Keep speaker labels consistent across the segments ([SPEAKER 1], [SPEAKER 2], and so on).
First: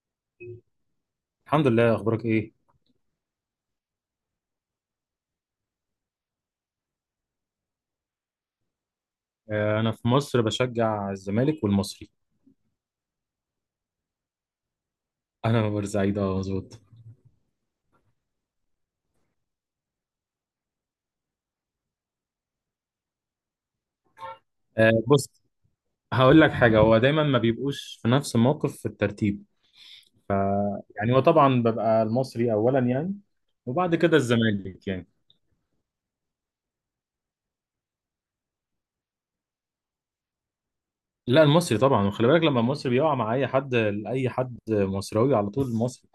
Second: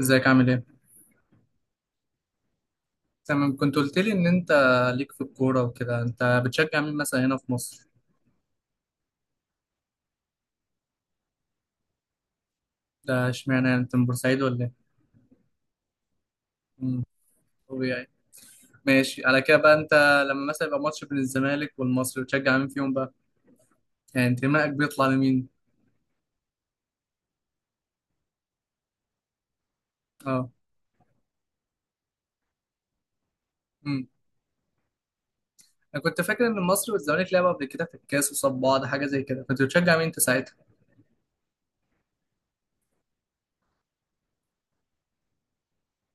[SPEAKER 1] ازيك عامل ايه؟
[SPEAKER 2] الحمد لله، اخبارك ايه؟
[SPEAKER 1] تمام، كنت قلت لي ان انت ليك في الكورة وكده، انت بتشجع مين مثلا هنا في مصر؟
[SPEAKER 2] انا في مصر بشجع الزمالك والمصري.
[SPEAKER 1] ده اشمعنى، يعني انت من بورسعيد ولا ايه؟
[SPEAKER 2] انا من بورسعيد، اه مظبوط.
[SPEAKER 1] امم طبيعي. ماشي على كده بقى، انت لما مثلا يبقى ماتش بين الزمالك والمصري بتشجع مين فيهم بقى؟ يعني انتمائك بيطلع
[SPEAKER 2] بص،
[SPEAKER 1] لمين؟
[SPEAKER 2] هقول لك حاجه. هو دايما ما بيبقوش في نفس الموقف في الترتيب.
[SPEAKER 1] اه.
[SPEAKER 2] يعني هو طبعا ببقى المصري اولا، يعني. وبعد
[SPEAKER 1] امم
[SPEAKER 2] كده الزمالك، يعني.
[SPEAKER 1] انا كنت فاكر ان المصري والزمالك لعبوا قبل كده في الكاس وصاب بعض حاجة زي كده، كنت بتشجع مين انت ساعتها؟
[SPEAKER 2] لا، المصري طبعا. وخلي بالك، لما المصري بيقع مع اي حد، اي حد مصراوي، على طول المصري.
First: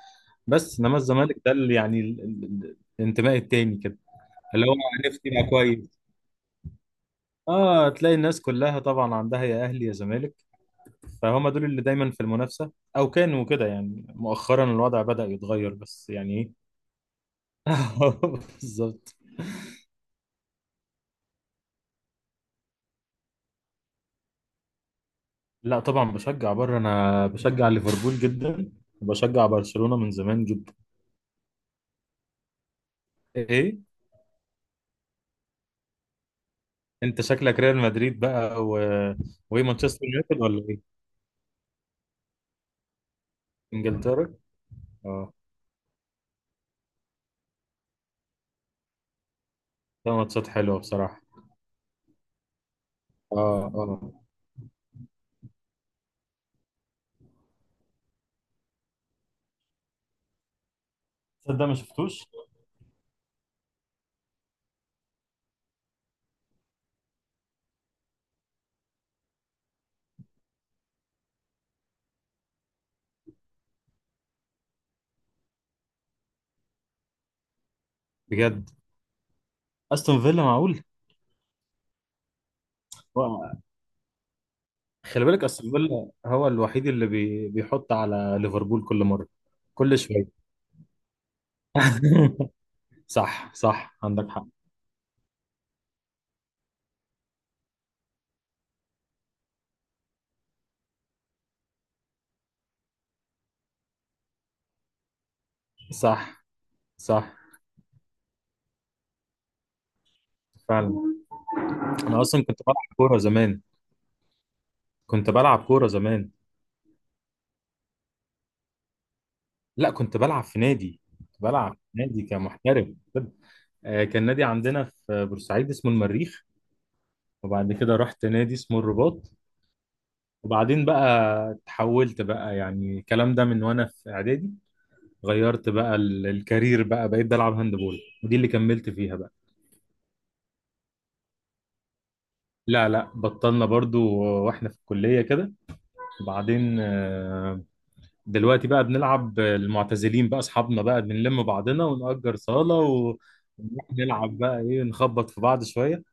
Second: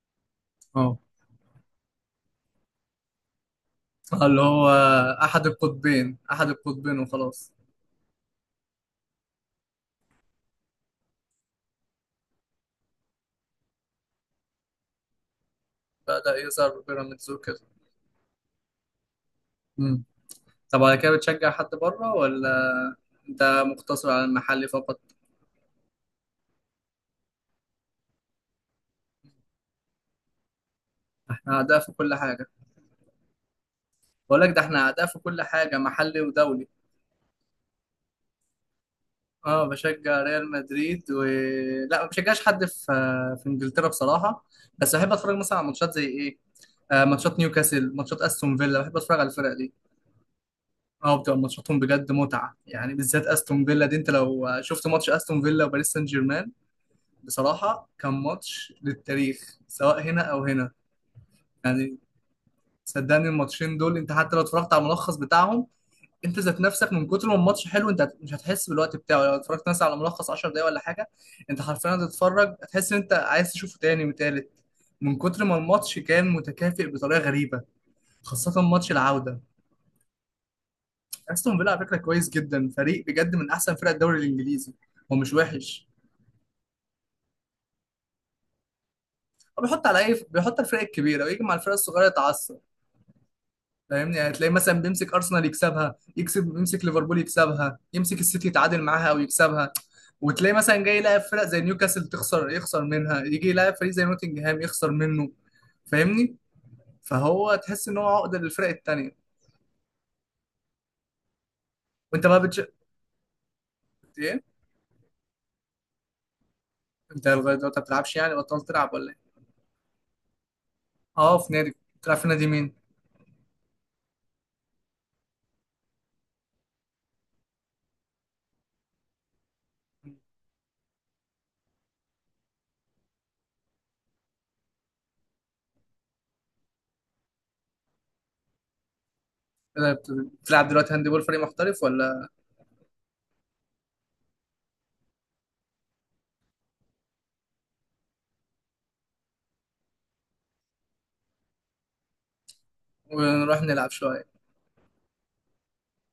[SPEAKER 2] بس
[SPEAKER 1] اه،
[SPEAKER 2] انما الزمالك ده اللي يعني الانتماء التاني كده.
[SPEAKER 1] آه، اللي
[SPEAKER 2] اللي
[SPEAKER 1] هو
[SPEAKER 2] هو، عرفت؟ يبقى
[SPEAKER 1] احد
[SPEAKER 2] كويس.
[SPEAKER 1] القطبين، احد القطبين وخلاص.
[SPEAKER 2] اه، تلاقي الناس كلها طبعا عندها يا اهلي يا زمالك. فهم دول اللي دايما في المنافسة، أو كانوا كده. يعني مؤخرا الوضع بدأ يتغير، بس
[SPEAKER 1] بدأ
[SPEAKER 2] يعني إيه.
[SPEAKER 1] يظهر بيراميدز وكده.
[SPEAKER 2] بالظبط.
[SPEAKER 1] طب على كده بتشجع حد بره ولا انت مقتصر على المحلي فقط؟
[SPEAKER 2] لا طبعا، بشجع بره. أنا بشجع ليفربول جدا، وبشجع برشلونة من زمان جدا.
[SPEAKER 1] احنا اعداء في كل حاجه.
[SPEAKER 2] إيه.
[SPEAKER 1] بقول لك، ده احنا اعداء في كل حاجه، محلي ودولي.
[SPEAKER 2] أنت شكلك ريال مدريد بقى وإيه،
[SPEAKER 1] اه
[SPEAKER 2] مانشستر
[SPEAKER 1] بشجع
[SPEAKER 2] يونايتد
[SPEAKER 1] ريال
[SPEAKER 2] ولا إيه؟
[SPEAKER 1] مدريد و... لا ما بشجعش حد في انجلترا
[SPEAKER 2] إنجلترا؟
[SPEAKER 1] بصراحه. بس بحب
[SPEAKER 2] أه.
[SPEAKER 1] اتفرج مثلا على ماتشات زي ايه، آه ماتشات نيوكاسل، ماتشات استون فيلا، بحب اتفرج على الفرق دي.
[SPEAKER 2] ده ماتشات حلوة
[SPEAKER 1] اه
[SPEAKER 2] بصراحة.
[SPEAKER 1] بتبقى ماتشاتهم بجد متعه، يعني بالذات استون
[SPEAKER 2] أه
[SPEAKER 1] فيلا دي، انت
[SPEAKER 2] أه.
[SPEAKER 1] لو شفت ماتش استون فيلا وباريس سان جيرمان، بصراحه كان ماتش للتاريخ سواء هنا او هنا.
[SPEAKER 2] تصدق ما
[SPEAKER 1] يعني
[SPEAKER 2] شفتوش؟
[SPEAKER 1] صدقني الماتشين دول انت حتى لو اتفرجت على الملخص بتاعهم، انت ذات نفسك من كتر ما الماتش حلو، انت مش هتحس بالوقت بتاعه لو اتفرجت مثلا على ملخص 10 دقايق ولا حاجه. انت حرفيا هتتفرج، هتحس ان انت عايز تشوفه تاني وتالت، من كتر ما الماتش كان متكافئ بطريقه غريبه، خاصه
[SPEAKER 2] بجد؟
[SPEAKER 1] ماتش العوده.
[SPEAKER 2] أستون فيلا؟ معقول.
[SPEAKER 1] استون فيلا على فكره كويس جدا، فريق بجد من
[SPEAKER 2] و-
[SPEAKER 1] احسن فرق الدوري الانجليزي. هو
[SPEAKER 2] خلي
[SPEAKER 1] مش
[SPEAKER 2] بالك، أستون
[SPEAKER 1] وحش،
[SPEAKER 2] فيلا هو الوحيد اللي بيحط على ليفربول كل مرة.
[SPEAKER 1] هو بيحط على
[SPEAKER 2] كل
[SPEAKER 1] اي
[SPEAKER 2] شوية.
[SPEAKER 1] بيحط على الفرق الكبيره ويجي مع الفرق الصغيره يتعصب.
[SPEAKER 2] صح صح،
[SPEAKER 1] فاهمني؟
[SPEAKER 2] عندك
[SPEAKER 1] يعني
[SPEAKER 2] حق.
[SPEAKER 1] تلاقي مثلا بيمسك ارسنال يكسبها، يكسب يمسك ليفربول يكسبها، يمسك السيتي يتعادل معاها او يكسبها. وتلاقي مثلا جاي يلاعب فرق زي نيوكاسل تخسر، يخسر منها، يجي يلاعب فريق زي نوتنجهام يخسر منه. فاهمني؟
[SPEAKER 2] صح صح.
[SPEAKER 1] فهو تحس ان هو عقده للفرق التانية.
[SPEAKER 2] فعلا. انا
[SPEAKER 1] وانت بقى
[SPEAKER 2] اصلا كنت بلعب كوره زمان.
[SPEAKER 1] ايه؟
[SPEAKER 2] كنت بلعب كوره زمان.
[SPEAKER 1] انت لغايه دلوقتي ما بتلعبش يعني، بطلت تلعب ولا ايه؟
[SPEAKER 2] لا، كنت بلعب في نادي. كنت
[SPEAKER 1] اه في نادي.
[SPEAKER 2] بلعب في
[SPEAKER 1] بتلعب
[SPEAKER 2] نادي
[SPEAKER 1] في نادي مين؟
[SPEAKER 2] كمحترف، كده. كان نادي عندنا في بورسعيد اسمه المريخ، وبعد كده رحت نادي اسمه الرباط، وبعدين بقى تحولت بقى. يعني الكلام ده من وانا في اعدادي، غيرت بقى الكارير بقى. بقيت بلعب هاندبول، ودي اللي كملت فيها بقى.
[SPEAKER 1] بت- بتلعب دلوقتي هاند بول فريق محترف ولا؟
[SPEAKER 2] لا لا، بطلنا برضو. واحنا في الكلية كده. وبعدين دلوقتي بقى بنلعب المعتزلين بقى، اصحابنا بقى بنلم بعضنا ونأجر صالة
[SPEAKER 1] ونروح
[SPEAKER 2] ونروح
[SPEAKER 1] نلعب شويه.
[SPEAKER 2] نلعب بقى ايه، نخبط في بعض شوية،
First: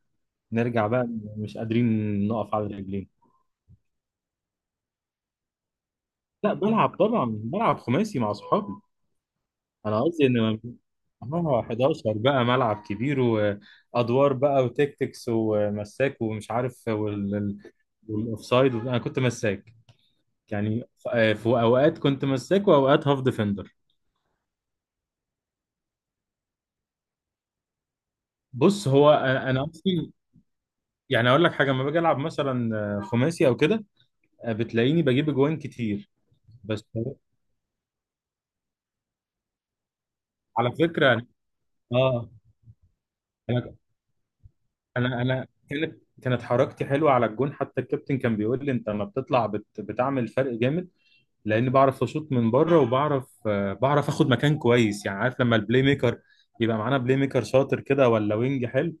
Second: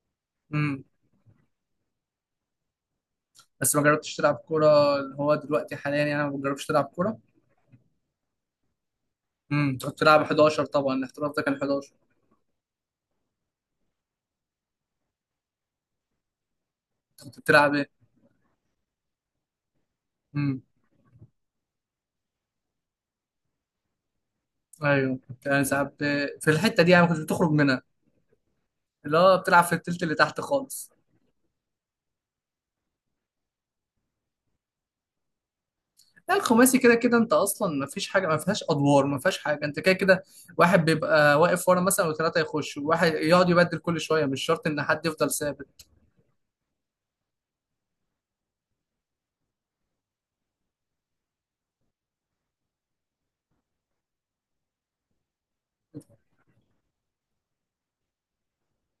[SPEAKER 1] امم.
[SPEAKER 2] نرجع بقى مش قادرين نقف على رجلين.
[SPEAKER 1] بس ما جربتش تلعب كوره اللي هو دلوقتي حاليا، يعني ما
[SPEAKER 2] لا،
[SPEAKER 1] بجربش تلعب
[SPEAKER 2] بلعب
[SPEAKER 1] كوره؟
[SPEAKER 2] طبعا. بلعب خماسي مع اصحابي.
[SPEAKER 1] انت كنت
[SPEAKER 2] انا
[SPEAKER 1] بتلعب
[SPEAKER 2] قصدي ان،
[SPEAKER 1] 11 طبعا، الاحتراف ده كان
[SPEAKER 2] اه
[SPEAKER 1] 11.
[SPEAKER 2] 11 بقى ملعب كبير وادوار بقى وتكتكس ومساك ومش عارف
[SPEAKER 1] انت كنت بتلعب ايه؟
[SPEAKER 2] والاوفسايد. انا كنت مساك.
[SPEAKER 1] امم.
[SPEAKER 2] يعني في اوقات كنت مساك واوقات هاف ديفندر.
[SPEAKER 1] ايوه كنت انا ساعات في الحته دي، يعني ما كنتش بتخرج منها،
[SPEAKER 2] بص، هو
[SPEAKER 1] اللي هو
[SPEAKER 2] انا
[SPEAKER 1] بتلعب
[SPEAKER 2] أنا
[SPEAKER 1] في التلت
[SPEAKER 2] اصلا.
[SPEAKER 1] اللي تحت خالص.
[SPEAKER 2] يعني اقول لك حاجه، لما باجي العب مثلا خماسي او كده، بتلاقيني بجيب اجوان كتير.
[SPEAKER 1] لا الخماسي
[SPEAKER 2] بس
[SPEAKER 1] كده كده انت اصلا ما فيش حاجه، ما فيهاش ادوار، ما فيهاش حاجه، انت كده كده.
[SPEAKER 2] على
[SPEAKER 1] واحد
[SPEAKER 2] فكره
[SPEAKER 1] بيبقى واقف ورا مثلا،
[SPEAKER 2] اه،
[SPEAKER 1] وثلاثه يخشوا، واحد يقعد
[SPEAKER 2] انا
[SPEAKER 1] يبدل كل شويه، مش شرط ان حد
[SPEAKER 2] انا
[SPEAKER 1] يفضل
[SPEAKER 2] انا
[SPEAKER 1] ثابت.
[SPEAKER 2] كانت حركتي حلوه على الجون. حتى الكابتن كان بيقول لي، انت لما بتطلع بتعمل فرق جامد. لاني بعرف اشوط من بره، وبعرف بعرف اخد مكان كويس. يعني عارف، لما البلاي ميكر يبقى معانا بلاي ميكر شاطر كده، ولا وينج حلو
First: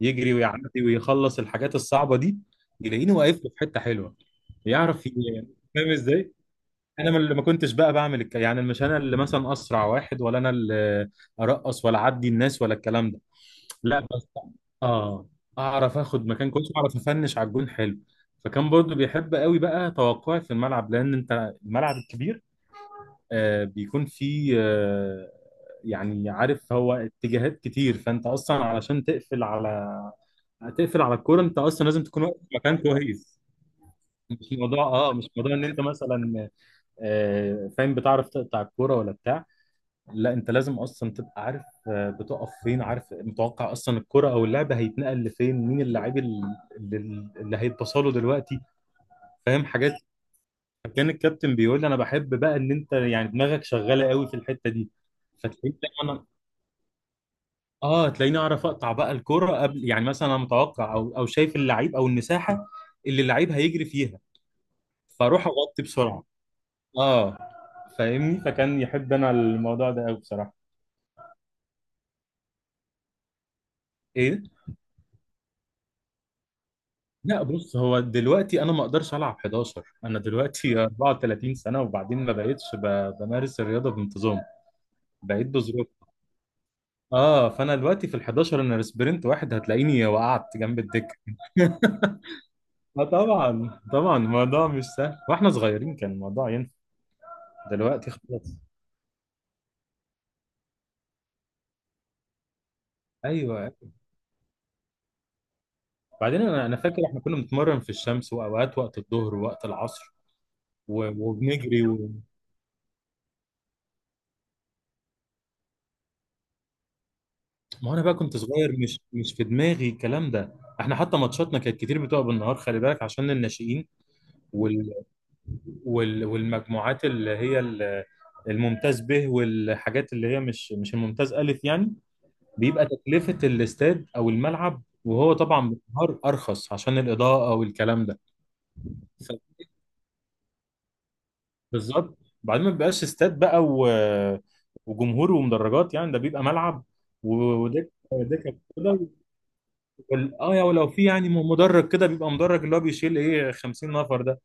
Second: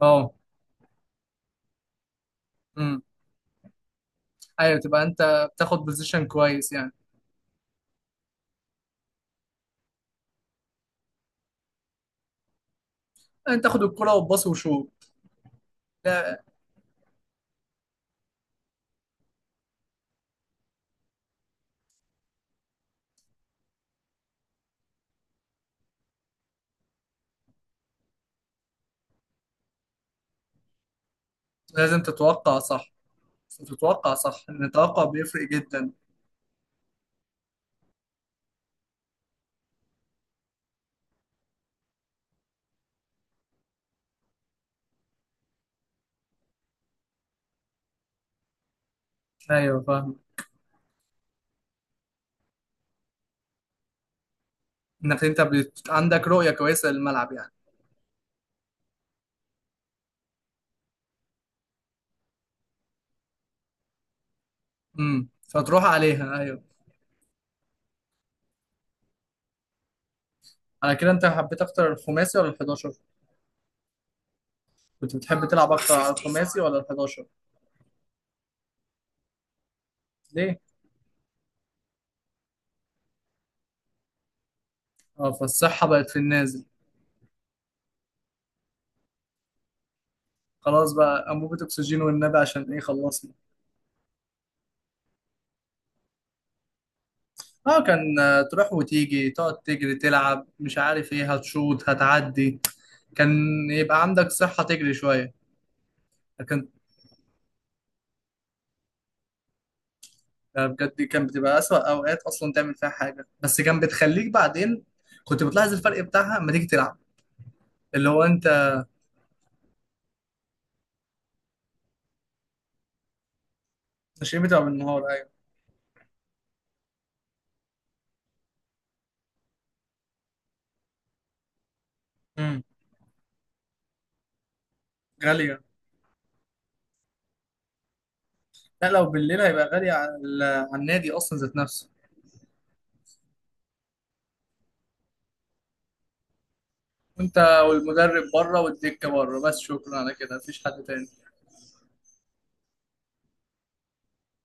[SPEAKER 1] اه.
[SPEAKER 2] يجري ويعدي ويخلص الحاجات الصعبه دي،
[SPEAKER 1] امم.
[SPEAKER 2] يلاقيني واقف له في حته حلوه.
[SPEAKER 1] ايوه، تبقى
[SPEAKER 2] يعرف ي-
[SPEAKER 1] انت بتاخد
[SPEAKER 2] فاهم
[SPEAKER 1] بوزيشن
[SPEAKER 2] ازاي؟
[SPEAKER 1] كويس يعني.
[SPEAKER 2] انا ما كنتش بقى بعمل يعني مش انا اللي مثلا اسرع واحد، ولا انا اللي ارقص، ولا اعدي الناس ولا الكلام ده.
[SPEAKER 1] انت تاخد
[SPEAKER 2] لا
[SPEAKER 1] الكره
[SPEAKER 2] بس،
[SPEAKER 1] وتباص وشوط.
[SPEAKER 2] اه، اعرف اخد
[SPEAKER 1] لا
[SPEAKER 2] مكان كويس واعرف افنش على الجون حلو. فكان برضو بيحب قوي بقى توقعي في الملعب، لان انت الملعب الكبير بيكون فيه يعني، عارف، هو اتجاهات كتير. فانت اصلا علشان تقفل على، تقفل على الكوره، انت اصلا
[SPEAKER 1] لازم
[SPEAKER 2] لازم تكون واقف في
[SPEAKER 1] تتوقع
[SPEAKER 2] مكان
[SPEAKER 1] صح،
[SPEAKER 2] كويس.
[SPEAKER 1] تتوقع صح، ان التوقع
[SPEAKER 2] مش
[SPEAKER 1] بيفرق
[SPEAKER 2] موضوع ان انت
[SPEAKER 1] جدا.
[SPEAKER 2] مثلا فاهم بتعرف تقطع الكوره ولا بتاع. لا، انت لازم اصلا تبقى عارف بتقف فين، عارف، متوقع اصلا الكرة او اللعبة هيتنقل لفين، مين اللاعب اللي, اللي هيتبصله دلوقتي، فاهم
[SPEAKER 1] ايوه
[SPEAKER 2] حاجات.
[SPEAKER 1] فاهم.
[SPEAKER 2] كان الكابتن بيقول لي، انا بحب بقى ان انت يعني دماغك شغالة قوي في الحتة دي.
[SPEAKER 1] انك انت
[SPEAKER 2] فتلاقيني انا
[SPEAKER 1] عندك رؤية كويسة للملعب يعني.
[SPEAKER 2] اه تلاقيني اعرف اقطع بقى الكرة قبل، يعني مثلا انا متوقع، او شايف اللعيب او المساحة اللي اللعيب هيجري فيها، فاروح اغطي
[SPEAKER 1] فتروح
[SPEAKER 2] بسرعة.
[SPEAKER 1] عليها، ايوه.
[SPEAKER 2] اه، فاهمني؟ فكان يحب انا الموضوع ده قوي بصراحة.
[SPEAKER 1] على كده انت حبيت اكتر الخماسي ولا ال11؟
[SPEAKER 2] ايه؟
[SPEAKER 1] كنت بتحب تلعب اكتر على الخماسي ولا ال11؟
[SPEAKER 2] لا بص، هو دلوقتي انا ما اقدرش العب 11. انا
[SPEAKER 1] ليه؟
[SPEAKER 2] دلوقتي 34 سنه، وبعدين ما بقتش بمارس الرياضه بانتظام.
[SPEAKER 1] اه،
[SPEAKER 2] بقيت
[SPEAKER 1] فالصحة
[SPEAKER 2] بظروف.
[SPEAKER 1] بقت في النازل.
[SPEAKER 2] اه، فانا دلوقتي في ال 11، انا سبرنت واحد هتلاقيني وقعت جنب
[SPEAKER 1] خلاص
[SPEAKER 2] الدكه.
[SPEAKER 1] بقى، انبوبة اكسجين والنبي عشان ايه،
[SPEAKER 2] اه،
[SPEAKER 1] خلصنا.
[SPEAKER 2] طبعا طبعا، الموضوع مش سهل. واحنا صغيرين كان الموضوع ينفع،
[SPEAKER 1] اه
[SPEAKER 2] دلوقتي
[SPEAKER 1] كان،
[SPEAKER 2] خلاص.
[SPEAKER 1] تروح وتيجي تقعد تجري تلعب مش عارف ايه هتشوط هتعدي. كان
[SPEAKER 2] ايوه.
[SPEAKER 1] يبقى عندك صحة تجري شوية.
[SPEAKER 2] بعدين انا
[SPEAKER 1] لكن
[SPEAKER 2] انا فاكر احنا كنا بنتمرن في الشمس، واوقات وقت الظهر ووقت العصر
[SPEAKER 1] بجد كان بتبقى
[SPEAKER 2] وبنجري.
[SPEAKER 1] أسوأ أوقات أصلا تعمل فيها حاجة، بس كان بتخليك بعدين كنت بتلاحظ الفرق بتاعها لما تيجي تلعب.
[SPEAKER 2] ما هو انا
[SPEAKER 1] اللي
[SPEAKER 2] بقى
[SPEAKER 1] هو
[SPEAKER 2] كنت
[SPEAKER 1] انت
[SPEAKER 2] صغير، مش في دماغي الكلام ده. احنا حتى ماتشاتنا كانت كتير بتبقى بالنهار، خلي بالك عشان الناشئين
[SPEAKER 1] التشريح بتبقى
[SPEAKER 2] وال...
[SPEAKER 1] بالنهار، ايوه.
[SPEAKER 2] والمجموعات اللي هي الممتاز به، والحاجات اللي هي مش الممتاز الف يعني.
[SPEAKER 1] امم.
[SPEAKER 2] بيبقى تكلفة الاستاد او الملعب، وهو
[SPEAKER 1] غالية.
[SPEAKER 2] طبعا بالنهار ارخص عشان الاضاءة والكلام ده.
[SPEAKER 1] لا لو بالليل
[SPEAKER 2] ف-
[SPEAKER 1] هيبقى غالي على على النادي اصلا ذات نفسه.
[SPEAKER 2] بالظبط. بعدين ما بيبقاش استاد بقى وجمهور ومدرجات. يعني ده بيبقى ملعب
[SPEAKER 1] وانت،
[SPEAKER 2] ودكة
[SPEAKER 1] والمدرب
[SPEAKER 2] دكة.
[SPEAKER 1] بره والدكة بره بس، شكرا على كده
[SPEAKER 2] يا
[SPEAKER 1] مفيش حد
[SPEAKER 2] ولو في
[SPEAKER 1] تاني.
[SPEAKER 2] يعني مدرج كده، بيبقى مدرج اللي هو بيشيل ايه 50 نفر ده،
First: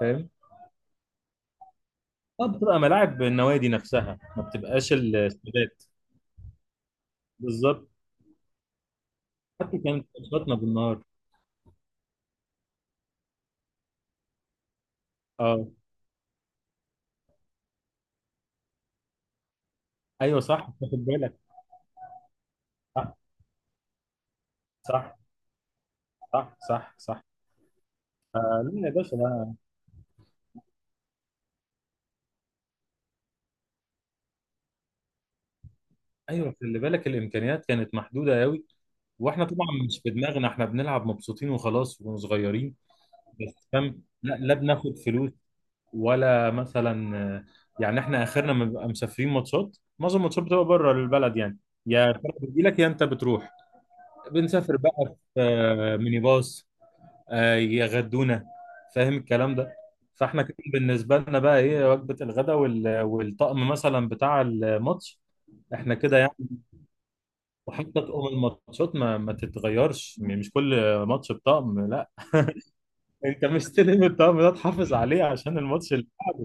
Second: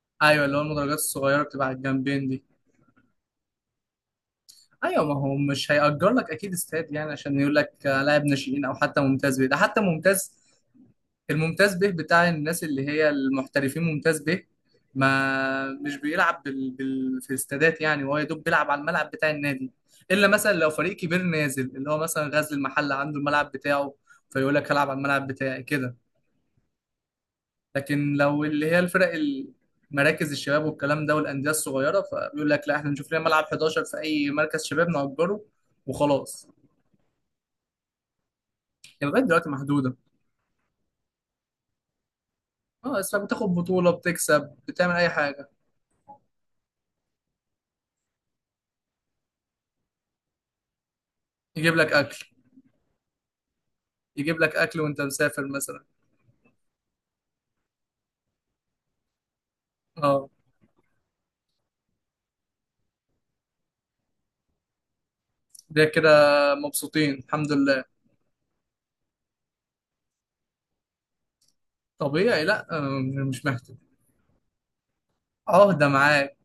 [SPEAKER 2] فاهم؟
[SPEAKER 1] ايوه اللي هو المدرجات الصغيرة بتبقى على الجنبين دي.
[SPEAKER 2] اه، بتبقى ملاعب النوادي نفسها، ما بتبقاش
[SPEAKER 1] ايوه، ما هو مش
[SPEAKER 2] الاستادات.
[SPEAKER 1] هيأجر لك اكيد استاد، يعني عشان يقول لك
[SPEAKER 2] بالظبط.
[SPEAKER 1] لاعب ناشئين او حتى ممتاز بيه ده،
[SPEAKER 2] حتى
[SPEAKER 1] حتى
[SPEAKER 2] كانت
[SPEAKER 1] ممتاز.
[SPEAKER 2] ماتشاتنا بالنهار.
[SPEAKER 1] الممتاز به بتاع الناس اللي هي المحترفين ممتاز به،
[SPEAKER 2] اه
[SPEAKER 1] ما مش بيلعب في الاستادات، يعني هو يا دوب بيلعب على الملعب بتاع النادي. الا
[SPEAKER 2] ايوه،
[SPEAKER 1] مثلا لو
[SPEAKER 2] صح
[SPEAKER 1] فريق
[SPEAKER 2] تاخد
[SPEAKER 1] كبير
[SPEAKER 2] بالك.
[SPEAKER 1] نازل، اللي هو مثلا غزل المحل
[SPEAKER 2] صح.
[SPEAKER 1] عنده الملعب بتاعه، فيقول لك هلعب على
[SPEAKER 2] صح
[SPEAKER 1] الملعب بتاعي كده.
[SPEAKER 2] صح صح. صح
[SPEAKER 1] لكن لو اللي هي
[SPEAKER 2] لا يا باشا، لا.
[SPEAKER 1] مراكز الشباب والكلام ده والانديه الصغيره، فبيقول لك لا، احنا نشوف لنا ملعب 11 في اي مركز شباب نأجره وخلاص.
[SPEAKER 2] ايوه خلي بالك، الامكانيات كانت محدوده قوي.
[SPEAKER 1] يعني لغايه
[SPEAKER 2] واحنا
[SPEAKER 1] دلوقتي
[SPEAKER 2] طبعا
[SPEAKER 1] محدوده.
[SPEAKER 2] مش في دماغنا، احنا بنلعب مبسوطين وخلاص واحنا صغيرين.
[SPEAKER 1] اه بس بتاخد
[SPEAKER 2] بس
[SPEAKER 1] بطوله،
[SPEAKER 2] فاهم، لا لا،
[SPEAKER 1] بتكسب، بتعمل
[SPEAKER 2] بناخد
[SPEAKER 1] اي
[SPEAKER 2] فلوس
[SPEAKER 1] حاجه.
[SPEAKER 2] ولا مثلا؟ يعني احنا اخرنا ما بنبقى مسافرين ماتشات، معظم الماتشات بتبقى بره البلد يعني.
[SPEAKER 1] يجيب لك
[SPEAKER 2] يا
[SPEAKER 1] اكل.
[SPEAKER 2] الفرق بتجيلك، يا انت بتروح.
[SPEAKER 1] يجيب لك
[SPEAKER 2] بنسافر
[SPEAKER 1] اكل وانت
[SPEAKER 2] بقى في
[SPEAKER 1] مسافر مثلا.
[SPEAKER 2] ميني باص، يغدونا، فاهم الكلام ده؟
[SPEAKER 1] اه.
[SPEAKER 2] فاحنا كده بالنسبه لنا بقى ايه، وجبه الغداء والطقم مثلا بتاع الماتش.
[SPEAKER 1] ده
[SPEAKER 2] احنا
[SPEAKER 1] كده
[SPEAKER 2] كده يعني.
[SPEAKER 1] مبسوطين الحمد لله.
[SPEAKER 2] وحتى طقم الماتشات ما تتغيرش، مش كل ماتش بطقم، لا.
[SPEAKER 1] طبيعي، لا آه، مش
[SPEAKER 2] انت
[SPEAKER 1] محتاج،
[SPEAKER 2] مستلم الطقم ده تحافظ عليه عشان
[SPEAKER 1] عهدة
[SPEAKER 2] الماتش.
[SPEAKER 1] معاك.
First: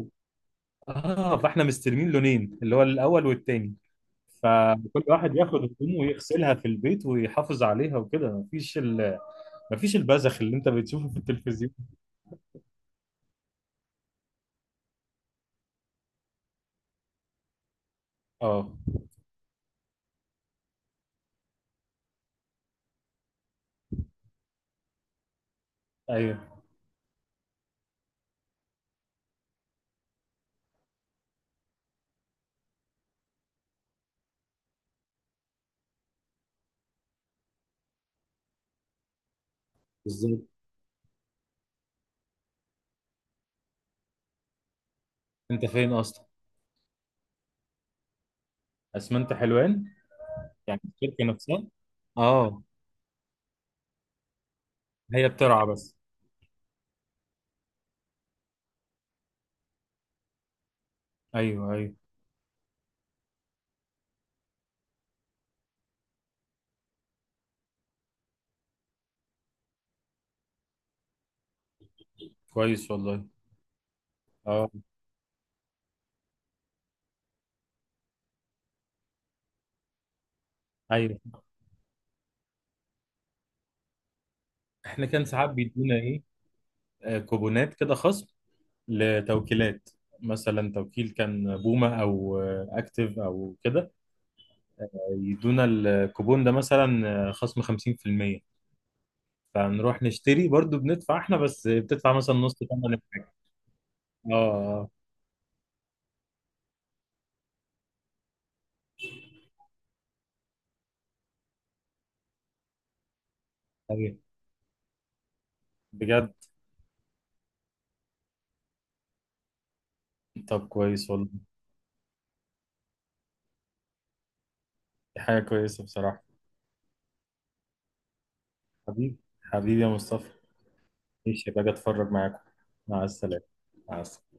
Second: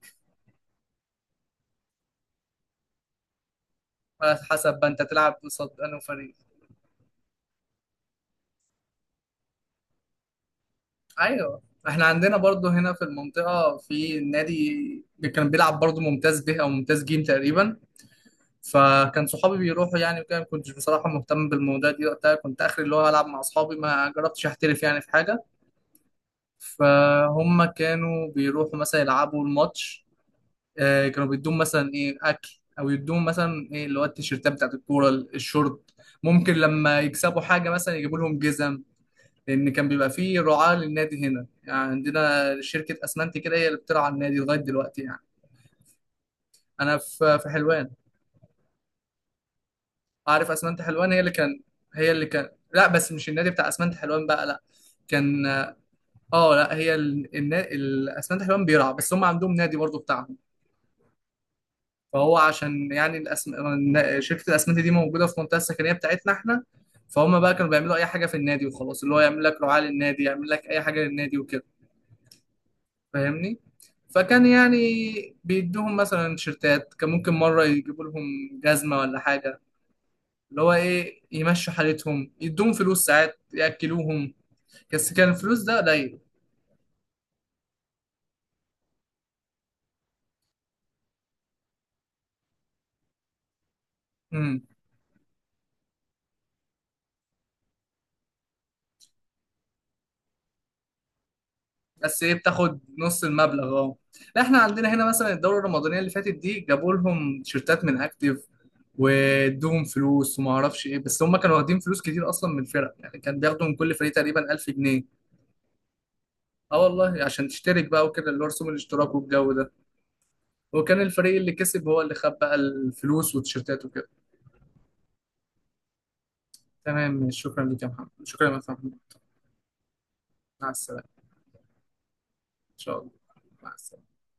[SPEAKER 2] اه، فاحنا مستلمين لونين، اللي هو الاول والتاني.
[SPEAKER 1] على حسب بقى انت
[SPEAKER 2] فكل
[SPEAKER 1] تلعب
[SPEAKER 2] واحد ياخد
[SPEAKER 1] قصاد انه
[SPEAKER 2] هدومه
[SPEAKER 1] فريق.
[SPEAKER 2] ويغسلها في البيت ويحافظ عليها، وكده مفيش البذخ اللي انت بتشوفه في
[SPEAKER 1] ايوه
[SPEAKER 2] التلفزيون.
[SPEAKER 1] احنا عندنا برضو هنا في المنطقة في نادي، اللي كان بيلعب برضو ممتاز به او ممتاز جيم تقريبا.
[SPEAKER 2] اه
[SPEAKER 1] فكان صحابي بيروحوا يعني وكده، ما كنتش بصراحة مهتم بالموضوع دي وقتها، كنت اخري اللي هو العب مع اصحابي، ما جربتش احترف يعني في حاجة.
[SPEAKER 2] ايوه،
[SPEAKER 1] فهم كانوا بيروحوا مثلا يلعبوا الماتش، كانوا بيدوهم مثلا ايه اكل، او يدوهم مثلا ايه اللي هو التيشيرتات بتاعت الكوره، الشورت. ممكن لما يكسبوا حاجه مثلا يجيبوا لهم جزم. لان كان بيبقى
[SPEAKER 2] بالظبط.
[SPEAKER 1] فيه رعاه للنادي هنا، يعني عندنا شركه اسمنتي كده هي اللي بترعى النادي لغايه دلوقتي يعني.
[SPEAKER 2] انت فين اصلا؟
[SPEAKER 1] انا في حلوان.
[SPEAKER 2] اسمنت حلوان؟
[SPEAKER 1] عارف
[SPEAKER 2] يعني
[SPEAKER 1] اسمنتي حلوان هي
[SPEAKER 2] الشركه
[SPEAKER 1] اللي كان،
[SPEAKER 2] نفسها؟
[SPEAKER 1] هي اللي كان.
[SPEAKER 2] اه،
[SPEAKER 1] لا بس مش النادي بتاع اسمنتي حلوان بقى، لا.
[SPEAKER 2] هي
[SPEAKER 1] كان،
[SPEAKER 2] بترعى بس.
[SPEAKER 1] اه لا، هي الاسمنتي حلوان بيرعى بس، هم عندهم نادي برضه بتاعهم.
[SPEAKER 2] ايوه ايوه.
[SPEAKER 1] فهو عشان يعني شركة الأسمنت دي موجودة في المنطقة السكنية بتاعتنا احنا. فهم بقى كانوا بيعملوا أي حاجة في النادي وخلاص، اللي هو يعمل لك رعاة للنادي، يعمل لك أي حاجة للنادي وكده.
[SPEAKER 2] كويس والله.
[SPEAKER 1] فاهمني؟ فكان
[SPEAKER 2] اه
[SPEAKER 1] يعني بيدوهم مثلا تيشيرتات، كان ممكن مرة يجيبوا لهم جزمة ولا حاجة، اللي هو
[SPEAKER 2] ايوه،
[SPEAKER 1] إيه يمشوا حالتهم، يدوهم فلوس ساعات، يأكلوهم.
[SPEAKER 2] احنا
[SPEAKER 1] بس
[SPEAKER 2] كان
[SPEAKER 1] كان
[SPEAKER 2] ساعات
[SPEAKER 1] الفلوس ده
[SPEAKER 2] بيدونا
[SPEAKER 1] قليل.
[SPEAKER 2] ايه، كوبونات كده خصم لتوكيلات. مثلا توكيل كان بومه او اكتيف او كده، يدونا الكوبون ده مثلا خصم 50%. فنروح نشتري برضو، بندفع احنا، بس بتدفع
[SPEAKER 1] بس ايه
[SPEAKER 2] مثلا نص
[SPEAKER 1] بتاخد
[SPEAKER 2] ثمن
[SPEAKER 1] نص
[SPEAKER 2] الحاجة.
[SPEAKER 1] المبلغ، اه.
[SPEAKER 2] اه
[SPEAKER 1] لا احنا
[SPEAKER 2] آه،
[SPEAKER 1] عندنا هنا مثلا الدوره الرمضانيه اللي فاتت دي جابوا لهم تيشيرتات من اكتيف، وادوهم فلوس وما اعرفش ايه، بس هم كانوا واخدين فلوس كتير اصلا من الفرق، يعني كان بياخدوا من كل فريق
[SPEAKER 2] ايوه،
[SPEAKER 1] تقريبا 1000 جنيه.
[SPEAKER 2] بجد.
[SPEAKER 1] اه والله، عشان تشترك بقى وكده اللي هو رسوم الاشتراك والجو ده.
[SPEAKER 2] طب
[SPEAKER 1] وكان
[SPEAKER 2] كويس والله.
[SPEAKER 1] الفريق اللي كسب هو اللي خد بقى الفلوس والتيشيرتات وكده.
[SPEAKER 2] دي حاجة كويسة بصراحة.
[SPEAKER 1] تمام، شكرا لك يا محمد، شكرا لك يا محمد.
[SPEAKER 2] حبيبي. حبيبي يا مصطفى.
[SPEAKER 1] مع السلامه.
[SPEAKER 2] ماشي، باجي اتفرج معاكم.
[SPEAKER 1] ان شاء
[SPEAKER 2] مع
[SPEAKER 1] الله.
[SPEAKER 2] السلامة.
[SPEAKER 1] مع
[SPEAKER 2] مع
[SPEAKER 1] السلامه.
[SPEAKER 2] السلامة.